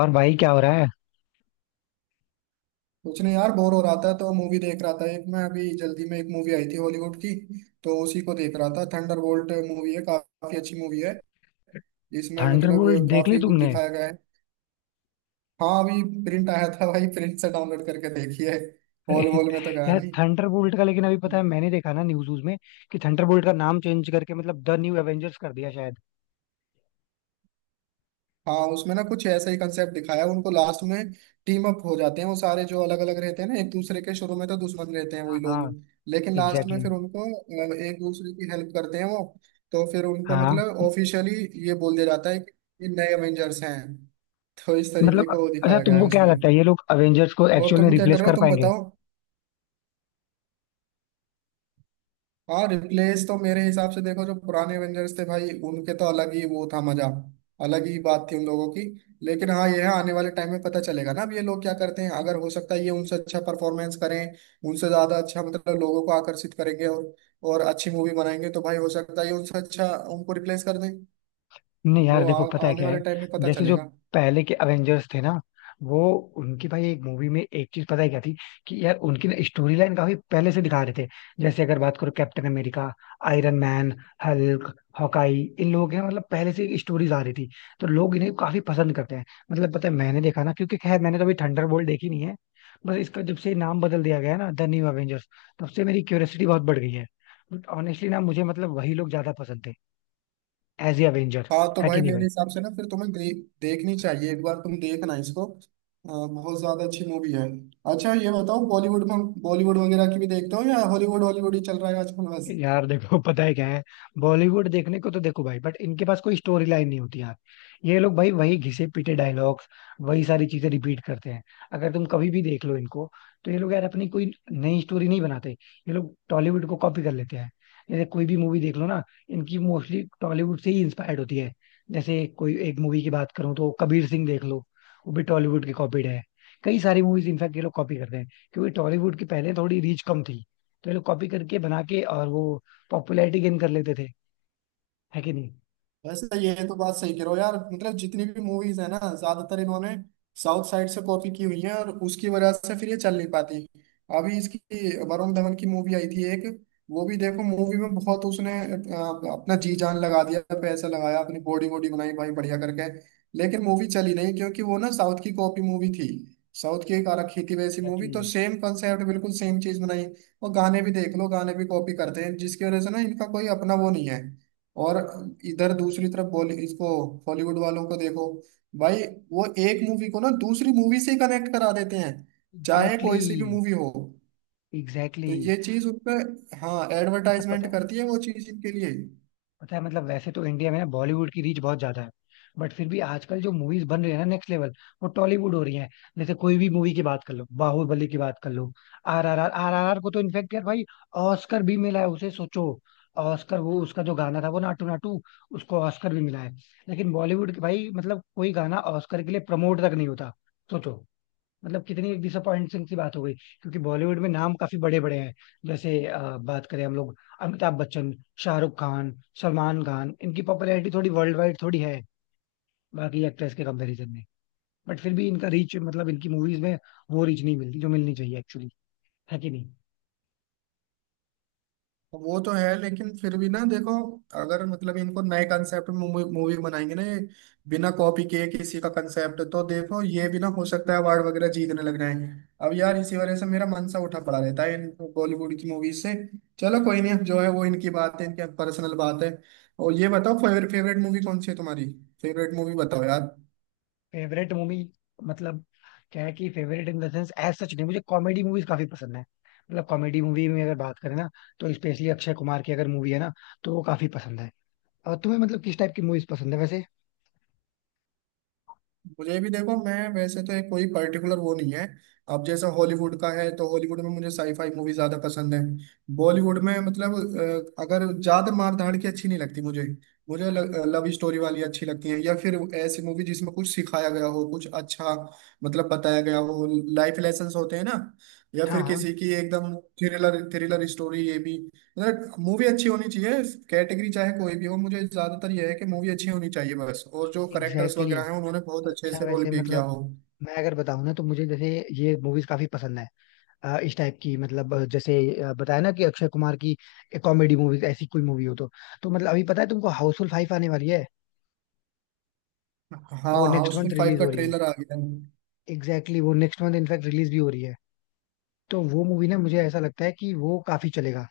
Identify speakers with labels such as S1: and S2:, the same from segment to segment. S1: और भाई क्या हो रहा है?
S2: कुछ नहीं यार। बोर हो रहा था तो मूवी देख रहा था। एक मैं अभी जल्दी में, एक मूवी आई थी हॉलीवुड की, तो उसी को देख रहा था। थंडरबोल्ट मूवी है, काफी अच्छी मूवी है। इसमें मतलब
S1: थंडरबोल्ट देख ली
S2: काफी कुछ
S1: तुमने?
S2: दिखाया गया है। हाँ, अभी प्रिंट आया था भाई, प्रिंट से डाउनलोड करके देखी है।
S1: अरे
S2: हॉल वॉल में तो गया
S1: यार,
S2: नहीं।
S1: थंडरबोल्ट का, लेकिन अभी पता है, मैंने देखा ना न्यूज व्यूज में कि थंडरबोल्ट का नाम चेंज करके मतलब द न्यू एवेंजर्स कर दिया शायद.
S2: हाँ, उसमें ना कुछ ऐसा ही कंसेप्ट दिखाया, उनको लास्ट में टीम अप हो जाते हैं वो सारे जो अलग अलग रहते हैं ना, एक दूसरे के शुरू में तो दुश्मन रहते हैं वही
S1: हाँ,
S2: लोग।
S1: हाँ.
S2: लेकिन लास्ट में
S1: एग्जैक्टली.
S2: फिर उनको एक दूसरे की हेल्प करते हैं वो। तो फिर उनको
S1: हाँ.
S2: मतलब ऑफिशियली ये बोल दिया जाता है कि ये नए एवेंजर्स हैं। तो इस तरीके
S1: मतलब.
S2: का वो
S1: अच्छा,
S2: दिखाया गया है
S1: तुमको क्या
S2: उसमें।
S1: लगता है ये लोग अवेंजर्स को
S2: और
S1: एक्चुअल में
S2: तुम क्या कर
S1: रिप्लेस
S2: रहे हो,
S1: कर
S2: तुम
S1: पाएंगे?
S2: बताओ। हाँ, रिप्लेस तो मेरे हिसाब से देखो, जो पुराने एवेंजर्स थे भाई, उनके तो अलग ही वो था मजा, अलग ही बात थी उन लोगों की। लेकिन हाँ, यह आने वाले टाइम में पता चलेगा ना अब ये लोग क्या करते हैं। अगर हो सकता है ये उनसे अच्छा परफॉर्मेंस करें, उनसे ज्यादा अच्छा मतलब लोगों को आकर्षित करेंगे, और अच्छी मूवी बनाएंगे, तो भाई हो सकता है ये उनसे अच्छा, उनको रिप्लेस कर दें।
S1: नहीं
S2: वो
S1: यार, देखो
S2: आ,
S1: पता है
S2: आने
S1: क्या
S2: वाले
S1: है.
S2: टाइम में पता
S1: जैसे जो
S2: चलेगा।
S1: पहले के अवेंजर्स थे ना, वो, उनकी भाई एक मूवी में एक चीज पता है क्या थी, कि यार उनकी ना स्टोरी लाइन काफी पहले से दिखा रहे थे. जैसे अगर बात करो Captain America, Iron Man, Hulk, Hawkeye, इन लोगों के ना मतलब पहले से स्टोरीज आ रही थी. तो लोग इन्हें काफी पसंद करते हैं. मतलब पता है मैंने देखा ना, क्योंकि खैर मैंने तो अभी थंडरबोल्ट देखी नहीं है. बस इसका जब से नाम बदल दिया गया है ना द न्यू अवेंजर्स, तब से मेरी क्यूरियोसिटी बहुत बढ़ गई है. बट ऑनेस्टली ना मुझे मतलब वही लोग ज्यादा पसंद थे एज ए अवेंजर.
S2: हाँ तो
S1: है कि
S2: भाई
S1: नहीं
S2: मेरे
S1: भाई?
S2: हिसाब से ना, फिर तुम्हें देखनी चाहिए, एक बार तुम देखना इसको, बहुत ज्यादा अच्छी मूवी है। अच्छा ये बताओ, बॉलीवुड वगैरह की भी देखते हो, या हॉलीवुड हॉलीवुड ही चल रहा है आजकल बस।
S1: यार देखो पता है क्या है. बॉलीवुड देखने को तो देखो भाई, बट इनके पास कोई स्टोरी लाइन नहीं होती यार. ये लोग भाई वही घिसे पीटे डायलॉग्स, वही सारी चीजें रिपीट करते हैं. अगर तुम कभी भी देख लो इनको, तो ये लोग यार अपनी कोई नई स्टोरी नहीं बनाते. ये लोग टॉलीवुड को कॉपी कर लेते हैं. जैसे कोई भी मूवी देख लो ना, इनकी मोस्टली टॉलीवुड से ही इंस्पायर्ड होती है. जैसे कोई एक मूवी की बात करूँ तो कबीर सिंह देख लो, वो भी टॉलीवुड की कॉपीड है. कई सारी मूवीज इनफैक्ट ये लोग कॉपी करते हैं, क्योंकि टॉलीवुड की पहले थोड़ी रीच कम थी. तो ये लोग कॉपी करके बना के और वो पॉपुलैरिटी गेन कर लेते थे. है कि नहीं?
S2: वैसे तो ये तो बात सही कह रहे हो यार, मतलब जितनी भी मूवीज है ना, ज्यादातर इन्होंने साउथ साइड से कॉपी की हुई है, और उसकी वजह से फिर ये चल नहीं पाती। अभी इसकी, वरुण धवन की मूवी आई थी एक, वो भी देखो, मूवी में बहुत उसने अपना जी जान लगा दिया, पैसा लगाया, अपनी बॉडी वॉडी बनाई भाई बढ़िया करके। लेकिन मूवी चली नहीं क्योंकि वो ना साउथ की कॉपी मूवी थी। साउथ की एक आ रखी थी वैसी मूवी, तो
S1: एग्जैक्टली.
S2: सेम कंसेप्ट बिल्कुल सेम चीज बनाई। और गाने भी देख लो, गाने भी कॉपी करते हैं, जिसकी वजह से ना इनका कोई अपना वो नहीं है। और इधर दूसरी तरफ बॉली इसको, हॉलीवुड वालों को देखो भाई, वो एक मूवी को ना दूसरी मूवी से कनेक्ट करा देते हैं, चाहे
S1: एग्जैक्टली
S2: कोई सी भी
S1: exactly.
S2: मूवी हो।
S1: एग्जैक्टली
S2: तो
S1: exactly.
S2: ये चीज उन पे, हाँ,
S1: अच्छा, पता
S2: एडवर्टाइजमेंट
S1: है.
S2: करती है वो चीज इनके लिए।
S1: पता है मतलब, वैसे तो इंडिया में ना बॉलीवुड की रीच बहुत ज्यादा है. बट फिर भी आजकल जो मूवीज बन रही है ना नेक्स्ट लेवल, वो टॉलीवुड हो रही है. जैसे कोई भी मूवी की बात कर लो, बाहुबली की बात कर लो, RRR RRR को तो इनफेक्ट यार भाई, ऑस्कर भी मिला है उसे, सोचो. ऑस्कर, वो उसका जो गाना था वो नाटू नाटू, उसको ऑस्कर भी मिला है. लेकिन बॉलीवुड के भाई मतलब कोई गाना ऑस्कर के लिए प्रमोट तक नहीं होता. सोचो. मतलब कितनी डिसअपॉइंटिंग सी बात हो गई. क्योंकि बॉलीवुड में नाम काफी बड़े बड़े हैं. जैसे बात करें हम लोग, अमिताभ बच्चन, शाहरुख खान, सलमान खान, इनकी पॉपुलैरिटी थोड़ी वर्ल्ड वाइड थोड़ी है बाकी एक्ट्रेस के कंपैरिजन में. बट फिर भी इनका रीच मतलब इनकी मूवीज में वो रीच नहीं मिलती जो मिलनी चाहिए एक्चुअली. है कि नहीं?
S2: वो तो है, लेकिन फिर भी ना देखो, अगर मतलब इनको नए कंसेप्ट में मूवी बनाएंगे ना ये, बिना कॉपी किए किसी का कंसेप्ट, तो देखो ये भी ना हो सकता है अवार्ड वगैरह जीतने लग जाए। अब यार इसी वजह से मेरा मन सा उठा पड़ा रहता है इन बॉलीवुड की मूवीज से। चलो कोई नहीं, अब जो है वो इनकी बात है, इनकी पर्सनल बात है। और ये बताओ, फेवरेट फेवरेट मूवी कौन सी है तुम्हारी, फेवरेट मूवी बताओ यार।
S1: फेवरेट मूवी, मतलब, क्या है कि favourite in the sense as such नहीं, मुझे कॉमेडी मूवीज काफी पसंद है. मतलब कॉमेडी मूवी में अगर बात करें ना, तो स्पेशली अक्षय कुमार की अगर मूवी है ना, तो वो काफी पसंद है. और तुम्हें मतलब किस टाइप की मूवीज पसंद है वैसे?
S2: मुझे भी देखो, मैं वैसे तो एक कोई पर्टिकुलर वो नहीं है। अब जैसा हॉलीवुड का है, तो हॉलीवुड में मुझे साईफाई मूवी ज्यादा पसंद है। बॉलीवुड में मतलब अगर ज्यादा मार धाड़ की अच्छी नहीं लगती मुझे, मुझे लव स्टोरी वाली अच्छी लगती है, या फिर ऐसी मूवी जिसमें कुछ सिखाया गया हो, कुछ अच्छा मतलब बताया गया हो, लाइफ लेसन होते हैं ना, या
S1: हाँ,
S2: फिर
S1: हाँ.
S2: किसी की एकदम थ्रिलर थ्रिलर स्टोरी, ये भी, मतलब मूवी अच्छी होनी चाहिए। कैटेगरी चाहे कोई भी हो, मुझे ज्यादातर यह है कि मूवी अच्छी होनी चाहिए बस, और जो करेक्टर्स
S1: एग्जैक्टली
S2: वगैरह हैं
S1: exactly.
S2: उन्होंने बहुत अच्छे से
S1: अच्छा
S2: रोल
S1: वैसे
S2: प्ले किया
S1: मतलब,
S2: हो।
S1: मैं अगर बताऊं ना, तो मुझे जैसे ये मूवीज काफी पसंद है. इस टाइप की, मतलब जैसे, बताया ना कि अक्षय कुमार की कॉमेडी मूवीज, ऐसी कोई मूवी हो तो. तो मतलब अभी पता है तुमको हाउसफुल 5 आने वाली है.
S2: हाँ
S1: वो
S2: हाँ,
S1: नेक्स्ट
S2: उसमें
S1: मंथ
S2: फाइव
S1: रिलीज
S2: का
S1: हो रही है.
S2: ट्रेलर आ गया है।
S1: एग्जैक्टली exactly, वो नेक्स्ट मंथ इनफैक्ट रिलीज भी हो रही है. तो वो मूवी ना, मुझे ऐसा लगता है कि वो काफी चलेगा.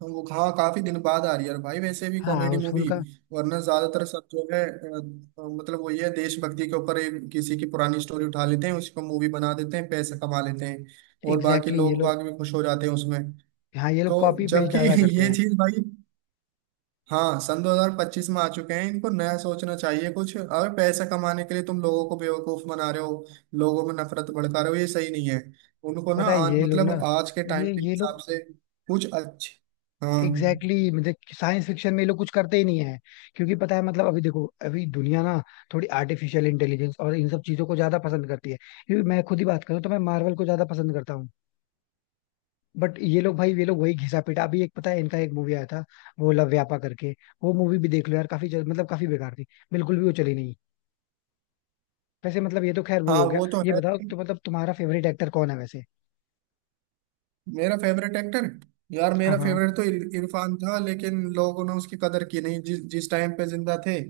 S2: तो वो हाँ काफी दिन बाद आ रही है, और भाई वैसे भी
S1: हाँ,
S2: कॉमेडी
S1: हाउसफुल
S2: मूवी।
S1: का.
S2: वरना ज्यादातर सब जो है मतलब वो ये है, देशभक्ति के ऊपर एक किसी की पुरानी स्टोरी उठा लेते हैं, उसको मूवी बना देते हैं, पैसे कमा लेते हैं,
S1: एग्जैक्टली
S2: और बाकी
S1: exactly, ये
S2: लोग
S1: लोग.
S2: बाग भी खुश हो जाते हैं उसमें।
S1: हाँ, ये लोग
S2: तो
S1: कॉपी पेस्ट
S2: जबकि
S1: ज्यादा करते
S2: ये
S1: हैं.
S2: चीज भाई, हाँ सन 2025 में आ चुके हैं, इनको नया सोचना चाहिए कुछ। अगर पैसा कमाने के लिए तुम लोगों को बेवकूफ बना रहे हो, लोगों में नफरत भड़का रहे हो, ये सही नहीं है। उनको ना
S1: पता है
S2: आज
S1: ये लोग
S2: मतलब
S1: ना,
S2: आज के टाइम
S1: ये
S2: के
S1: ये
S2: हिसाब
S1: लोग.
S2: से कुछ अच्छे, हाँ
S1: एग्जैक्टली exactly, मतलब साइंस फिक्शन में ये लोग कुछ करते ही नहीं है. क्योंकि पता है मतलब, अभी देखो, अभी दुनिया ना थोड़ी आर्टिफिशियल इंटेलिजेंस और इन सब चीजों को ज्यादा पसंद करती है. क्योंकि मैं खुद ही बात करूँ तो मैं मार्वल को ज्यादा पसंद करता हूँ. बट ये लोग भाई, ये लोग वही घिसा पिटा, अभी एक पता है इनका एक मूवी आया था, वो लव व्यापा करके. वो मूवी भी देख लो यार, काफी मतलब काफी बेकार थी. बिल्कुल भी वो चली नहीं. वैसे मतलब ये तो खैर वो
S2: हाँ,
S1: हो गया,
S2: वो तो
S1: ये
S2: है
S1: बताओ
S2: लेकिन,
S1: तो मतलब तुम्हारा फेवरेट एक्टर कौन है वैसे?
S2: मेरा फेवरेट एक्टर, यार
S1: हाँ,
S2: मेरा
S1: हाँ.
S2: फेवरेट तो इरफान था। लेकिन लोगों ने उसकी कदर की नहीं जिस जिस टाइम पे जिंदा थे,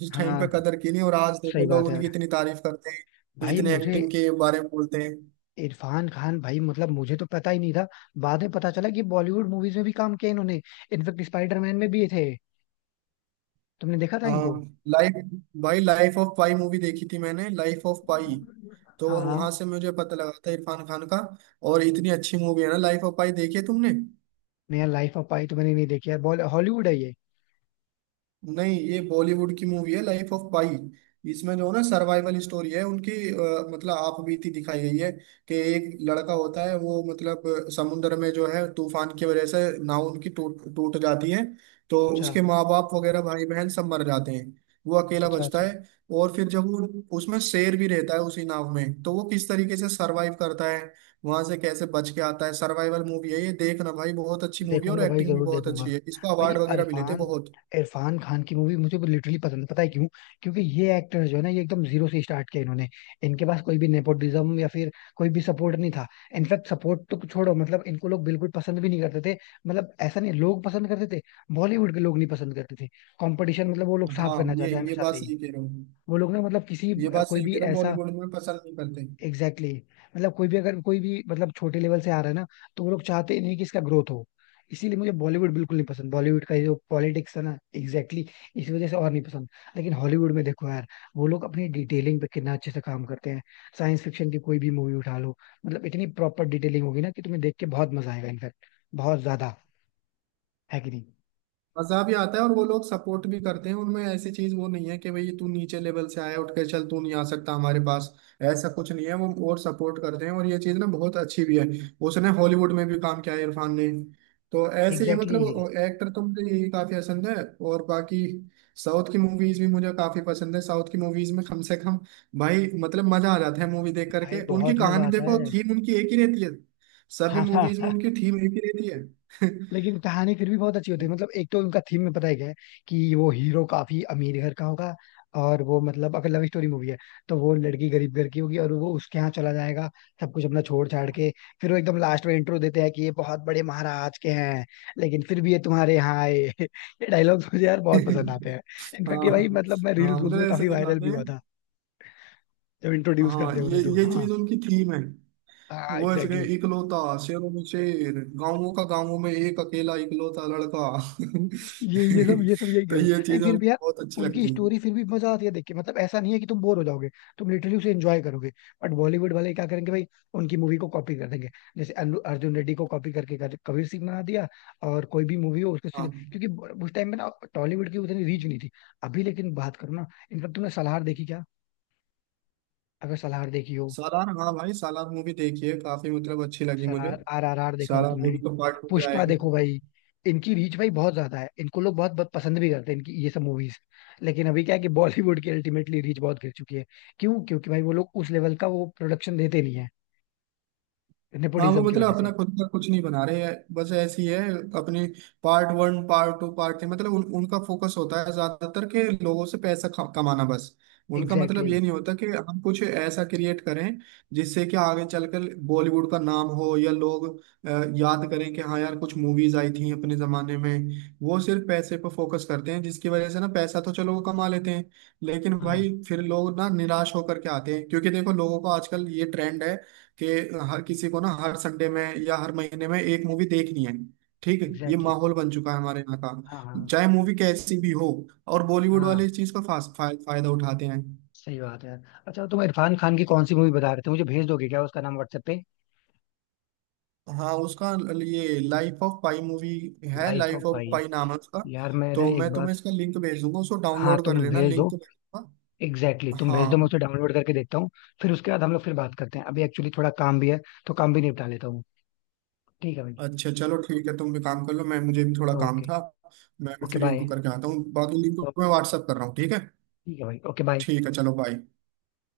S2: जिस टाइम पे
S1: हाँ.
S2: कदर की नहीं, और आज
S1: सही
S2: देखो लोग
S1: बात है
S2: उनकी
S1: यार.
S2: इतनी तारीफ करते हैं,
S1: भाई
S2: इतने
S1: मुझे
S2: एक्टिंग के बारे में बोलते हैं।
S1: इरफान खान, भाई मतलब मुझे तो पता ही नहीं था. बाद में पता चला कि बॉलीवुड मूवीज में भी काम किया इन्होंने. इनफेक्ट स्पाइडरमैन में भी ये थे. तुमने देखा था इनको?
S2: हाँ, लाइफ, भाई लाइफ ऑफ पाई मूवी देखी थी मैंने, लाइफ ऑफ पाई, तो
S1: हाँ, हाँ.
S2: वहां से मुझे पता लगा था इरफान खान का। और इतनी अच्छी मूवी है ना लाइफ ऑफ पाई, देखी है तुमने?
S1: नया लाइफ ऑफ पाई तो मैंने नहीं देखी यार, बॉल हॉलीवुड है ये.
S2: नहीं ये बॉलीवुड की मूवी है लाइफ ऑफ पाई। इसमें जो है ना सर्वाइवल स्टोरी है उनकी, मतलब आपबीती दिखाई गई है कि एक लड़का होता है, वो मतलब समुद्र में जो है तूफान की वजह से नाव उनकी टूट टूट जाती है, तो
S1: अच्छा,
S2: उसके माँ बाप वगैरह भाई बहन सब मर जाते हैं, वो अकेला
S1: अच्छा.
S2: बचता
S1: अच्छा,
S2: है। और फिर जब वो, उसमें शेर भी रहता है उसी नाव में, तो वो किस तरीके से सरवाइव करता है, वहां से कैसे बच के आता है। सर्वाइवल मूवी है ये, देखना भाई बहुत अच्छी मूवी है, और
S1: देखूंगा भाई,
S2: एक्टिंग भी
S1: जरूर
S2: बहुत अच्छी
S1: देखूंगा.
S2: है, इसका
S1: भाई
S2: अवार्ड वगैरह भी लेते हैं
S1: इरफान
S2: बहुत।
S1: इरफान खान की मूवी मुझे लिटरली पसंद. पता है क्यों? क्योंकि ये एक्टर जो है ना, ये एकदम जीरो से स्टार्ट किया इन्होंने. इनके पास कोई भी नेपोटिज्म या फिर कोई भी सपोर्ट नहीं था. इनफैक्ट सपोर्ट तो छोड़ो, मतलब इनको लोग बिल्कुल पसंद भी नहीं करते थे. मतलब ऐसा नहीं लोग पसंद करते थे, बॉलीवुड के लोग नहीं पसंद करते थे. कंपटीशन, मतलब वो लोग
S2: हाँ
S1: साफ करना
S2: ये
S1: चाहते हैं
S2: ये
S1: हमेशा
S2: बात
S1: से ही.
S2: सही कह रहा हूँ,
S1: वो लोग ना मतलब किसी,
S2: ये बात
S1: कोई
S2: सही
S1: भी
S2: कह रहा हूँ,
S1: ऐसा.
S2: बॉलीवुड में पसंद नहीं करते।
S1: Exactly exactly. मतलब कोई भी, अगर कोई भी मतलब छोटे लेवल से आ रहा है ना, तो वो लोग चाहते ही नहीं कि इसका ग्रोथ हो. इसीलिए मुझे बॉलीवुड बिल्कुल नहीं पसंद, बॉलीवुड का ये जो पॉलिटिक्स है ना, एग्जैक्टली exactly, इस वजह से और नहीं पसंद. लेकिन हॉलीवुड में देखो यार, वो लोग अपनी डिटेलिंग पे कितना अच्छे से काम करते हैं. साइंस फिक्शन की कोई भी मूवी उठा लो, मतलब इतनी प्रॉपर डिटेलिंग होगी ना कि तुम्हें देख के बहुत मजा आएगा इनफैक्ट, बहुत ज्यादा. है कि नहीं?
S2: मजा भी आता है, और वो लोग सपोर्ट भी करते हैं उनमें, ऐसी चीज वो नहीं है कि भाई तू नीचे लेवल से आया उठ के चल, तू नहीं आ सकता हमारे पास, ऐसा कुछ नहीं है वो, और सपोर्ट करते हैं, और ये चीज ना बहुत अच्छी भी है। उसने हॉलीवुड में भी काम किया है इरफान ने। तो ऐसे ही है,
S1: एग्जैक्टली exactly.
S2: मतलब एक्टर तो मुझे यही काफी पसंद है, और बाकी साउथ की मूवीज भी मुझे काफी पसंद है। साउथ की मूवीज में कम से कम भाई मतलब मजा आ जाता है मूवी देख करके,
S1: भाई
S2: उनकी
S1: बहुत
S2: कहानी
S1: मजा आता
S2: देखो,
S1: है.
S2: थीम उनकी एक ही रहती है, सभी
S1: हाँ.
S2: मूवीज में उनकी थीम एक ही रहती है।
S1: लेकिन कहानी फिर भी बहुत अच्छी होती है, मतलब एक तो उनका थीम में पता है क्या है, कि वो हीरो काफी अमीर घर का होगा. और वो मतलब अगर लव स्टोरी मूवी है, तो वो लड़की गरीब घर की होगी और वो उसके यहाँ चला जाएगा सब कुछ अपना छोड़ छाड़ के. फिर वो एकदम लास्ट में इंट्रो देते हैं कि ये बहुत बड़े महाराज के हैं, लेकिन फिर भी ये तुम्हारे यहाँ आए. ये डायलॉग्स मुझे यार बहुत
S2: हाँ,
S1: पसंद आते हैं. इनफैक्ट ये भाई मतलब मैं
S2: हाँ
S1: रील्स में
S2: मतलब ऐसे
S1: काफी वायरल
S2: दिखाते
S1: भी
S2: हैं।
S1: हुआ था जब इंट्रोड्यूस
S2: हाँ
S1: करते
S2: ये
S1: उन्हें तो.
S2: ये
S1: हाँ.
S2: चीज उनकी थीम है,
S1: हाँ,
S2: वो ऐसे कहे,
S1: एग्जैक्टली.
S2: इकलौता, शेरों में शेर, गांवों का, गांवों में एक अकेला इकलौता लड़का।
S1: ये सब ये सब यही
S2: तो
S1: कर रहे
S2: ये
S1: हैं, नहीं
S2: चीजें
S1: फिर
S2: उनको
S1: भी यार
S2: बहुत अच्छी
S1: उनकी
S2: लगती
S1: स्टोरी
S2: हैं।
S1: फिर भी मजा आती है देख के. मतलब ऐसा नहीं है कि तुम बोर हो जाओगे. तुम लिटरली उसे एंजॉय करोगे. बट बॉलीवुड वाले क्या करेंगे भाई, उनकी मूवी को कॉपी कर देंगे. जैसे अर्जुन रेड्डी को कॉपी करके कबीर सिंह बना दिया. और कोई भी मूवी हो उसको सीधे,
S2: हाँ,
S1: क्योंकि उस टाइम में ना टॉलीवुड की उतनी रीच नहीं थी. अभी लेकिन बात करो ना, इनफैक्ट तुमने सलार देखी क्या? अगर सलार देखी हो,
S2: सालार, हाँ भाई सालार मूवी देखिए, काफी मतलब अच्छी लगी मुझे।
S1: सलार RRR देखा हो
S2: सालार
S1: तुमने?
S2: मूवी का पार्ट टू भी
S1: पुष्पा
S2: आएगा।
S1: देखो भाई, इनकी रीच भाई बहुत ज्यादा है, इनको लोग बहुत बहुत पसंद भी करते हैं इनकी ये सब मूवीज. लेकिन अभी क्या है कि बॉलीवुड की अल्टीमेटली रीच बहुत गिर चुकी है. क्यों? क्योंकि भाई वो लोग उस लेवल का वो प्रोडक्शन देते नहीं है
S2: हाँ वो
S1: नेपोटिज्म की वजह
S2: मतलब
S1: से.
S2: अपना खुद का कुछ नहीं बना रहे हैं बस, ऐसी है अपने, part one part two part three, मतलब उनका फोकस होता है ज्यादातर के लोगों से पैसा कमाना बस। उनका
S1: एग्जैक्टली
S2: मतलब ये
S1: exactly,
S2: नहीं होता कि हम कुछ ऐसा क्रिएट करें जिससे कि आगे चलकर बॉलीवुड का नाम हो, या लोग अ, याद करें कि हाँ यार कुछ मूवीज आई थी अपने जमाने में। वो सिर्फ पैसे पर फोकस करते हैं, जिसकी वजह से ना पैसा तो चलो वो कमा लेते हैं, लेकिन
S1: हाँ.
S2: भाई फिर लोग ना निराश होकर के आते हैं। क्योंकि देखो लोगों को आजकल ये ट्रेंड है कि हर किसी को ना हर संडे में या हर महीने में एक मूवी देखनी है। ठीक है, ये
S1: एग्जैक्टली exactly,
S2: माहौल बन चुका है हमारे यहाँ
S1: हाँ, हाँ.
S2: का, चाहे मूवी कैसी भी हो। और बॉलीवुड वाले
S1: हाँ,
S2: इस चीज का फायदा उठाते हैं।
S1: सही बात है. अच्छा, तो तुम इरफान खान की कौन सी मूवी बता रहे थे, मुझे भेज दोगे क्या उसका नाम व्हाट्सएप पे?
S2: हाँ, उसका ये लाइफ ऑफ पाई मूवी है,
S1: लाइफ
S2: लाइफ
S1: ऑफ,
S2: ऑफ
S1: भाई,
S2: पाई नाम है उसका।
S1: यार मैं ना
S2: तो
S1: एक
S2: मैं
S1: बार,
S2: तुम्हें इसका लिंक भेज दूंगा, उसको
S1: हाँ
S2: डाउनलोड कर
S1: तुम
S2: लेना,
S1: भेज दो.
S2: लिंक तो भेजूंगा।
S1: Exactly exactly. तुम भेज दो, मैं
S2: हाँ,
S1: उसे डाउनलोड करके देखता हूँ. फिर उसके बाद हम लोग फिर बात करते हैं, अभी एक्चुअली थोड़ा काम भी है, तो काम भी निपटा लेता हूँ. ठीक है भाई.
S2: अच्छा चलो ठीक है, तुम भी काम कर लो, मैं मुझे भी थोड़ा काम
S1: ओके.
S2: था। मैं भी
S1: ओके,
S2: फ्री
S1: बाय.
S2: होकर के आता हूँ, बाकी लिंक मैं व्हाट्सअप कर रहा हूँ, ठीक है।
S1: ठीक है भाई, ओके, बाय.
S2: ठीक है चलो बाय।